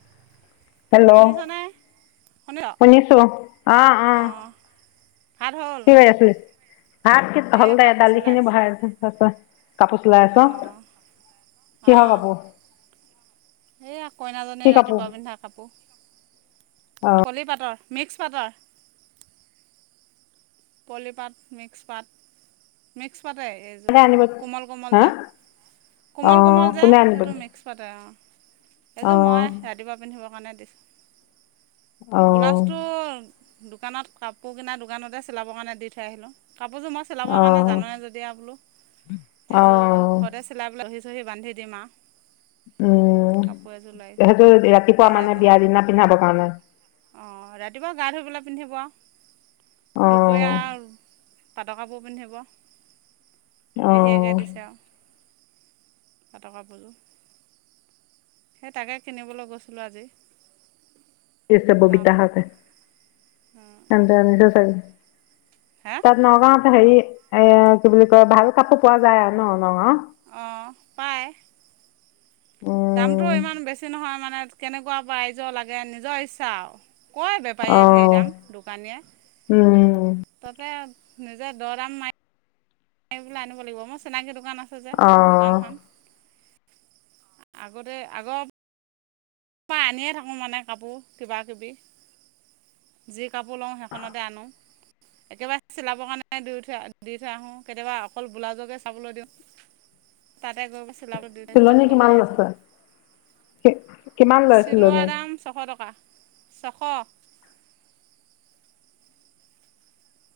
[inaudible] Hello! শুনিছনে শুনিছ শুনিছো আহ আহ। অঁ ভাত হ'ল কি [unintelligible] আছিলি? ভাত কি এই হলদেহ কাপোৰ দালিখিনি চিলাইছোঁ বহাই আছোঁ। কাপোৰ চিলাই আছ? অঁ কিহৰ অঁ কাপোৰ? এইয়া কইনাজনী কি কাপোৰ ৰাতিপুৱা পিন্ধা কাপোৰ। অ পলি পাটৰ। মিক্স পাটৰ পলিপাত, মিক্স পাত, মিক্স পাটে এইযোৰ, কোনে আনিব কোমল কোমল হা যে অ কোমল কোমল যে কোনে আনিব সেইটো দিছে মিক্স পাতে অ'। অ এইযোৰ মই ৰাতিপুৱা পিন্ধিবৰ কাৰণে দিছোঁ। অ ব্লাউজটো দোকানত কাপোৰ কিনাৰ দোকানতে চিলাবৰ কাৰণে দি থৈ আহিলোঁ। কাপোৰযোৰ মই অ চিলাবৰ কাৰণে জানোৱে যদি বোলো, অ এইযোৰ ঘৰতে চিলাবলৈ লৈ আহিছোঁ। হি বান্ধি দিম আৰু উম কাপোৰ এযোৰ লৈ আহিছোঁ সেইটো ৰাতিপুৱা মানে বিয়াৰ দিনা পিন্ধাবৰ কাৰণে। অ', ৰাতিপুৱা গা ধুই পেলাই পিন্ধিব আৰু, অ দুপৰীয়া পাটৰ কাপোৰ পিন্ধিব অ পেহীয়েকে দিছে আৰু পাটৰ কাপোৰযোৰ। সেই তাকে কিনিবলৈ গৈছিলোঁ আজি। চাবটা টাউনত হাতে ন থ [unintelligible] হে তাত নগাঁৱত হেৰি এ কি বুলি কয় ভাল কাপোৰ পোৱা যায় আৰু ন' নগাঁওত। অ', পায়। দামটো উম ইমান বেছি নহয় মানে কেনেকুৱা প্ৰইজৰ লাগে নিজৰ ইচ্ছা আৰু। কয় বেপাৰীয়ে ঢেৰ অঁ দাম, উম দোকানীয়ে তাতে নজা দৰ দাম মাই াৰ পলৈ [unintelligible] আনিব লাগিব মোৰ চিনাকি দোকান আছে যে, অঁ দোকানখন আগতে আগৰ আনিয়ে থাকোঁ মানে কাপোৰ কিবা কিবি যি। কাপোৰ লওঁ সেইখনতে আনো একতিয়বাৰে চিলাবৰ কাৰণে থ দিৰি থৈ আহো কেতিয়াবা অকল ব্লাাজকে চাবলৈ দিওঁ তাই গৈ চিলাব দিঠাইছো চিলনি কাপোৰ কিমান লৈ আহিছো লৈছে কিমান লৈছিল নে শ টকা ছশ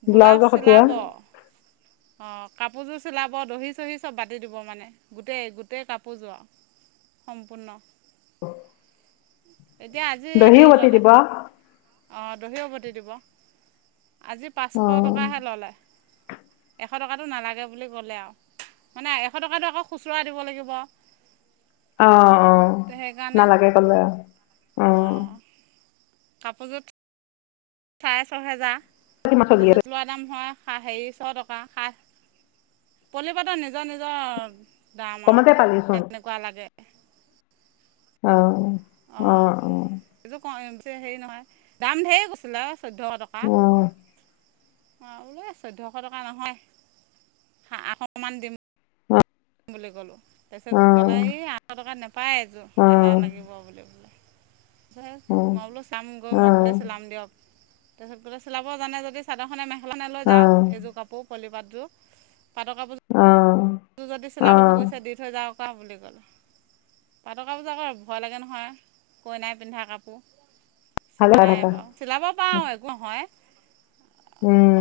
ব্লাউজ ব্লাউজৰ সৈতে চিলাব। অ'। কাপোৰযোৰ চিলাব দহি চহি চব বাতি দিব মানে গোটেই গোটেই কাপোৰযোৰৰ। সম্পূৰ্ণ এতিয়া আজি দহিও হেৰি বটি ল'লে দিব অঁ অ', দহিও বতি দিব। আজি পাঁচশ টকাহে ল'লে, এশ টকাটো নালাগে বুলি ক'লে আৰু। মানে এশ টকাতটো আকৌ খুচুৰা দিব লাগিব। অ অ সেইকাৰণে নালাগে ক'লে আৰু অ কপোগত চাৰে ছহেজাৰ কিমান চলি আছে তাৰপিছত লোৱা দাম হয় া হেৰি ছ টকা খা পলিপটোৰ নিজৰ নিজৰ দাম কমতে আৰু পালিচোন কেনেকুৱা লাগে আহ অঁ অ', এইযোৰ ক অ'। বেছি হেৰি নহয় দাম ঢেৰ কৈছিলে চৈধ্যশ টকা। অঁ অ' বোলো চৈধ্যশ টকা নহয় হা আশমান দিম। অঁ বুলি ক'লো অঁ তাৰপিছত ক'ললে এই এশ টকা নাপায় এযোৰ এহে লাগিব বুলি বোলে মই বোলো চাম গৈ মই ঘৰতে চলাম দিয়ক তাৰপিছত গোলে চিলাব জানে যদি চাদৰখনে মেখেলানে অঁ লৈ অঁ যাওক এইযোৰ কাপোৰ পলিপাতযোৰ পাতকাাপজা অঁ অঁ টো যদি চিলাব অ', ভুগৈছে দি থৈ যাকা বুলি ক'লে পাট কাপোৰজকৌ ভয় লাগে নহয় কই নাই পিন্ধা কাপোৰ ভালে চিলা চাই নাই থাকা বাৰু চিলাব পাৰো একো নহয়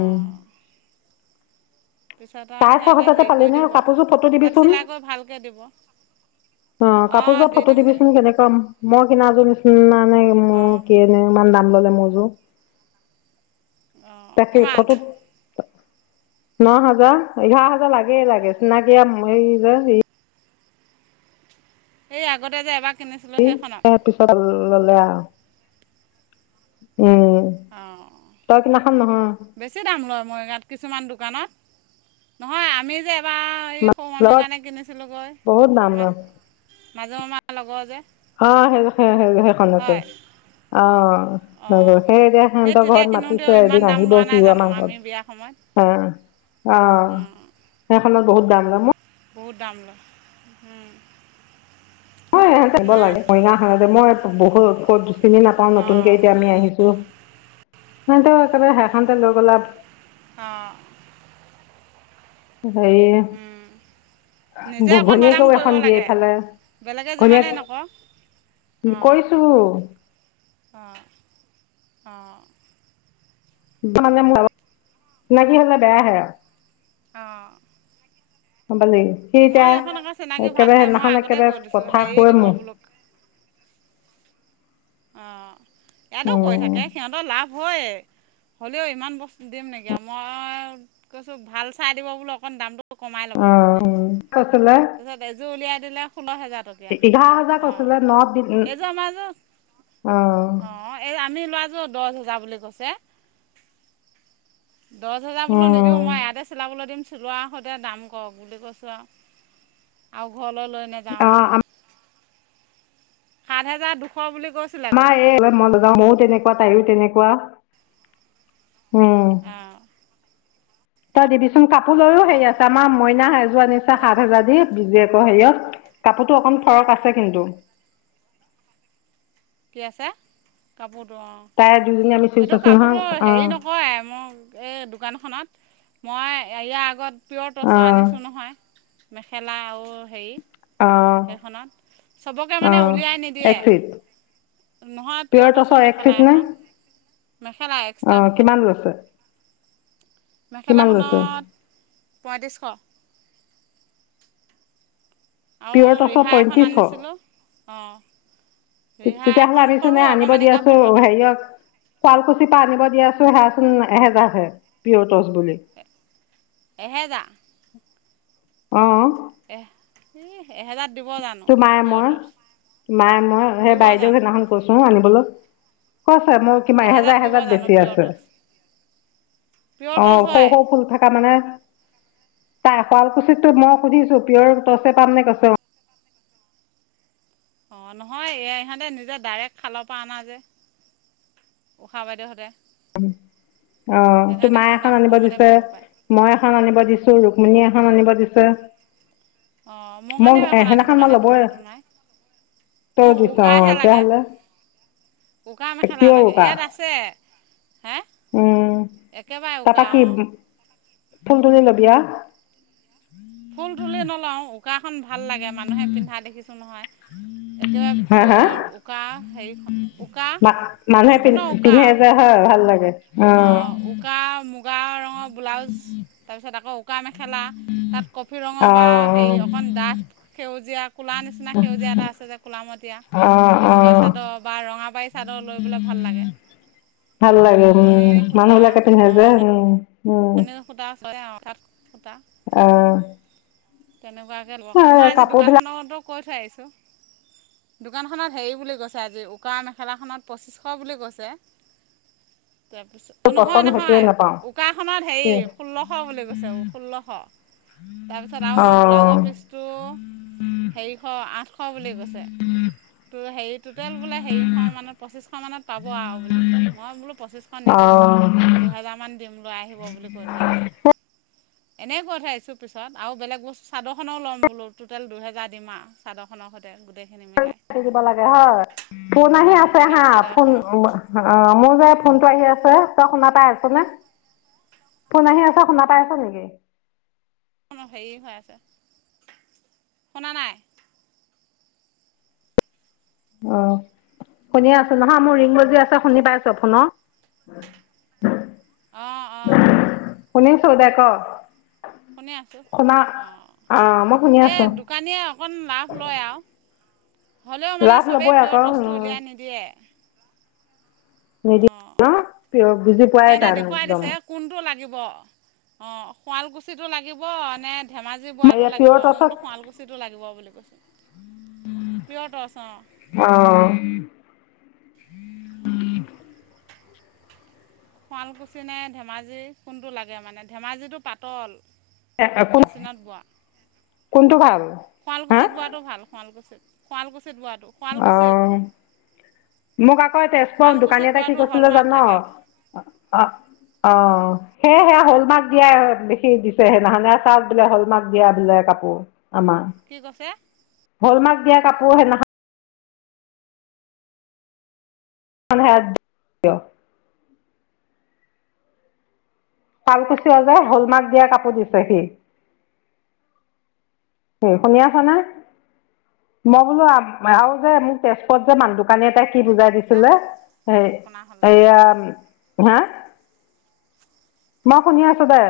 অঁ পিছত আৰু চাৰে ছয় সিহঁতে হাজাৰতে হেৰি পালি কৰি নে দিব কাপোৰযোৰ ফটো তাত দিবিচোন চিলাই কৰি ভালকৈ দিব অ অঁ কাপোৰযোৰ দি ফটো দিম দে দিবিচোন কেনেকুৱা মই কিনাযোৰ নিচিনা নে অঁ মোৰ কি ন কিমান দাম ললে মৌজু অঁ তাকে কিমান কটোত ন হাজাৰ এঘাৰ হাজাৰ লাগে লাগেছ ন কি আমি এই আগতে যে এবাৰ কিনিছিলোঁ সেইখনত পিছত ল'লে আৰু অঁ তই কিনাখন নহয় মৰিগাঁৱ কিছুমান দোকানত নহয় আমি যে তপা এই সৌ মমি লগত কাৰণে কিনিছিলোঁগৈ বহুত দাম মা লয় মাজু মমাৰ লগৰ যে অ' সেই সে সেই সেইখনতে হয় অ'। অঁ সেই এতিয়া সেই সিহঁতৰ তেতিয়া ঘৰত কিনোতে মাতিছে ইমান এদিন দাম আহিব লোৱা নাই শিৱৰ জানো মা ঘত আমি বিয়া সময়ত অ', অ' অঁ সেইখনত বহুত দাম লাম। বহুত দাম লয়। থাক নাই লাগে মইন সতে মই বহুতুত। চিনি নাপাও নতুনকে অঁ এতিয়া আমি আহিছো ন একেবাৰে হেখনতে লৈ গ'ল অ এইে নিজে অকণ দৰাম কৰিব লাগে বেলেগে যিমানেই নকওঁ। কি কৈছো? অ ন কি হল বেয়া হ অ'। কালি সি এতিয়া চিনাকি একেবাৰে ভালহে মই নহলেে আগতে কৈ একবাৰে দিছোঁ কথা হেৰি কয় দিব মোক। বোলো অ' ইয়াতো কৈ উম থাকে সিহঁতৰ লাভ হয়েই। হ'লেও ইমান বস্তু দিম নেকি মই কৈছো ভাল চাই দিব বোলো অকণ দামটো। কমাই ল'ব অ বুলি ক উম কৈছিলে তাৰপিছত এযোৰ উলিয়াই দিলে ষোল্ল হেজাৰ টকীয়া এঘাৰ হাজাৰ অ'। কৈছিলে ন দিল [unintelligible] অ' এই আমি লোৱা যো দহ হেজাৰ বুলি কৈছে। দহ হাজাৰ বোল নিদিও উম মই ইয়াতে চিলাবলৈ দিম চোৱাৰ সৈতে দাম কৰক বুলি কৈছোঁ আৰু আৰু ঘৰত ল লৈ নযাওঁ। অ সাত হাজাৰ দুশ বুলি আমা কৈছিলেগৈ এই মাও ময়ও তেনেকুৱা তাইও তেনেকুৱা উঁ অঁ তই অঁ দিবিচোন কাপোৰ লৈয়ও হেৰি অঁ আছে আমাৰ মইনা স যোৱা নিচ্চা সাত সেইকাৰণে হাজাৰ দিে হেৰিয়ত কাপোৰতো অকন ফৰক আছে কিন্তু কি আছে কাপোৰ অ' তাই দুজনী আমি চিউচ এইটো আছো কাপোৰটো নহয় অ হেৰি নকয় মোক এই দোকানখনত মই ইয়াৰ আগত পিয়ৰ তটচৰ আনিছোঁ অ নহয় মেখেলা অ আৰু। খনবে মান অ উলিয়াই নিদিয়ে। একচিট নহয় পিয়ৰ পিয়ৰটছৰ টচৰ মেখেলা একচিট নে এখন মেখেলা অ এক্সট্ৰা মেখেলা। কিমান লৈছে কিমান লৈছে মেখেলাখনত পঁয়ত্ৰিছশ আৰু পিয়ৰ টচৰ ৰিহাই এখন পঁয়ত্ৰিছশ আনিছিলোঁ অঁ ৰিহা তেতিয়াহলে এখন আাবিছোন ন সৰু আনিব দি অকণমানিকা আছো ফুল থকা হেৰিয়ক শুৱালকুছিৰ পৰা আনিব দিয়াছো হেচোন এহেজাৰ হে বিিয় বুলি এহেজাৰ অ এ তোৰ মায়ে মই ত মায়ে মই সেই দিব বাইদেউ জানো সেইদিনাখন কৈছো আনিবলৈ কছে মোৰ কিমান এহেজাৰত এহেজাৰ দিব এহেজাৰ জানো বেছি পিয়ৰ আছে টচ পিয়ৰ অ টচ সৌ হয় সৌ ফুল থকা মানে তাই শুৱালকুছিতো মই সুধিছো পিয়ৰ তছে পাম নে কৈছে অঁ নহয় ইহঁতে নিজে ডাইৰেক্ট খালৰ পৰা অনা যে উশাহ বাইদেউহঁতে উম অ তো সেইকাৰণে মায়ে অকণ এখন দাম আনিব কমতে দিছে পাব পায় মই এখন আনিব দিছো ৰুক্মণী এখন হ নি বাজিছে অঁ মোৰ কাৰণেও এখন আনিবৰ কাৰণে দিচোনটো নাই তৰ দিছ অ তোহলে ককা মেখেলা লাগে ইয়াত আছে হে উম একেবাৰে তাৰাপা উকা কি অঁ ফুল তুলি লবিয়া ফুল তুলি নলও উকাখনন ভাল লাগে মানুহে পিন্ধা দেখিছো নহয় উম একতিোৰে প্ৰিয় উকা হেৰি উকা মা মানুহে পিন্ধ সম্পূৰ্ণ উকা পিন্ধে যে হয় ভাল লাগে আৰু অ' উকা মুগা ৰঙৰ ব্লাউজ। তাৰপিছত আকৌ উকা মেখেলা তাত কফি ৰঙৰ বা হেৰি অ', অকণ ডাঠ সেউজীয়া ক'লা নিচিনা সেউজীয়া এটা আছে যে ক'লামতীয়া অ', তেনেকুৱা অ'। চাদৰ বা ৰঙাবাৰী চাদৰ লৈ পেল ভাল ভাল লাগে। ভাল লাগে উম নুনি মানুহ বিলাকে পিনে যে উম। ম সুধা আ হয় আহ। আহ তেনেকুৱাকৈ ল'বৰ কাৰণে মই আজি দোকানখনতো কৈ থৈ আহিছোঁ দোকানখনত হেৰি বুলি কৈছে আজি উকা মেখেলাখনত পঁচিছশ বুলি কৈছে উ তাৰপিছত নহয় নহয় উকাখনত হেৰি অ', ষোল্লশ বুলি কৈছে ষোল্লশ উম তাৰ মই ব্লাউজৰ পিচটো হেৰিশ আঠশ বুলি কৈছে ট'টেল বোলে হেৰিশ মানত পঁচিছশ মানত পাব আৰু বোলে মই বোলো পঁচিছশ নিদিওঁ দুহেজাৰ মান দিম লৈ আহিব বুলি কৈ থৈছো এনেই কৈ থৈছো পিছত আৰু বেলেগ বস্তু চাদৰখনেও ল'ম বোলো টটোটেল দুইহেজাৰ দিম আৰু চাদৰখনৰ সৈতেটেই দিবা লাগে হয়। ফোন আহি আছে বেলেগ হা চাদৰ ফোন এখনো অ মোৰ যে ফোন টো আহি আছে। তই শুনা পাই আছ নে কোন আহি আছে শুনা পাই আছ নেকি অ হেৰি হৈ আছে শুনা নাই আহ শুনি আছো নহয় মোৰ ৰিং বজি আছে শুনি পাইছোপুনৰ অঁ অঁ কুনে চৌধ ক শুনি আছোঁ শুনা অ অ', মই শুনি এই আছো। দোকানীয়ে অকণ লাভ লয় আৰু হ'লেও মানে লাভ চবেই ল'বই আকৌ পিয়ৰ বস্তু উলিয়াই নিদিয়ে নিদি অঁ ন ক বুজি পোৱাই সিহঁতে তাৰান দেখুৱাই দিছে একদম [unintelligible] ধেমাজি বৰাটো লাগিব এয়া পিয়ৰ আৰু মই টছত বো শুৱালকুছিটো লাগিব বুলি কছোঁ পিয়টচ অ'। উম। শুৱালকুছি নে ধেমাজি কোনটো লাগে মানে ধেমাজিটো পাতল। কোন মেচিনত বোৱা কোনটো ভাল? হা শুৱালকুছিত বোৱাটো ভাল শুৱালকুছিত শুৱালকুছিত বোৱাটো অ শুৱালকুছিত মোক আকৌ তেজপুৰ শুৱালকুছিত দোকানী এটা কি বোৱাটো কৈছিলে হলমাৰ্ক জান অ থাকে অ' সেয় হলমাৰ্ক দিয়াই বেি দিছে সেইদিনাখনেে চাওক বোলে হলমাৰ্ক দিয়া বোলে কাপোৰ আমাক। কি কৈছে? হল মাৰ্ক দিয়া কাপোৰো সেনাখা হ শালকুচিৱা যায় হলমাক্ দিয়া কাপোৰ দিছে সি শুনি আছে নে? মই বোলো আৰু যে মোক তেজপুৰত যে মান দোকানী এটাই কি বুজাই দে দিছিলে নুশুনা হ'লে এয়া হা। মই শুনি আছো দে।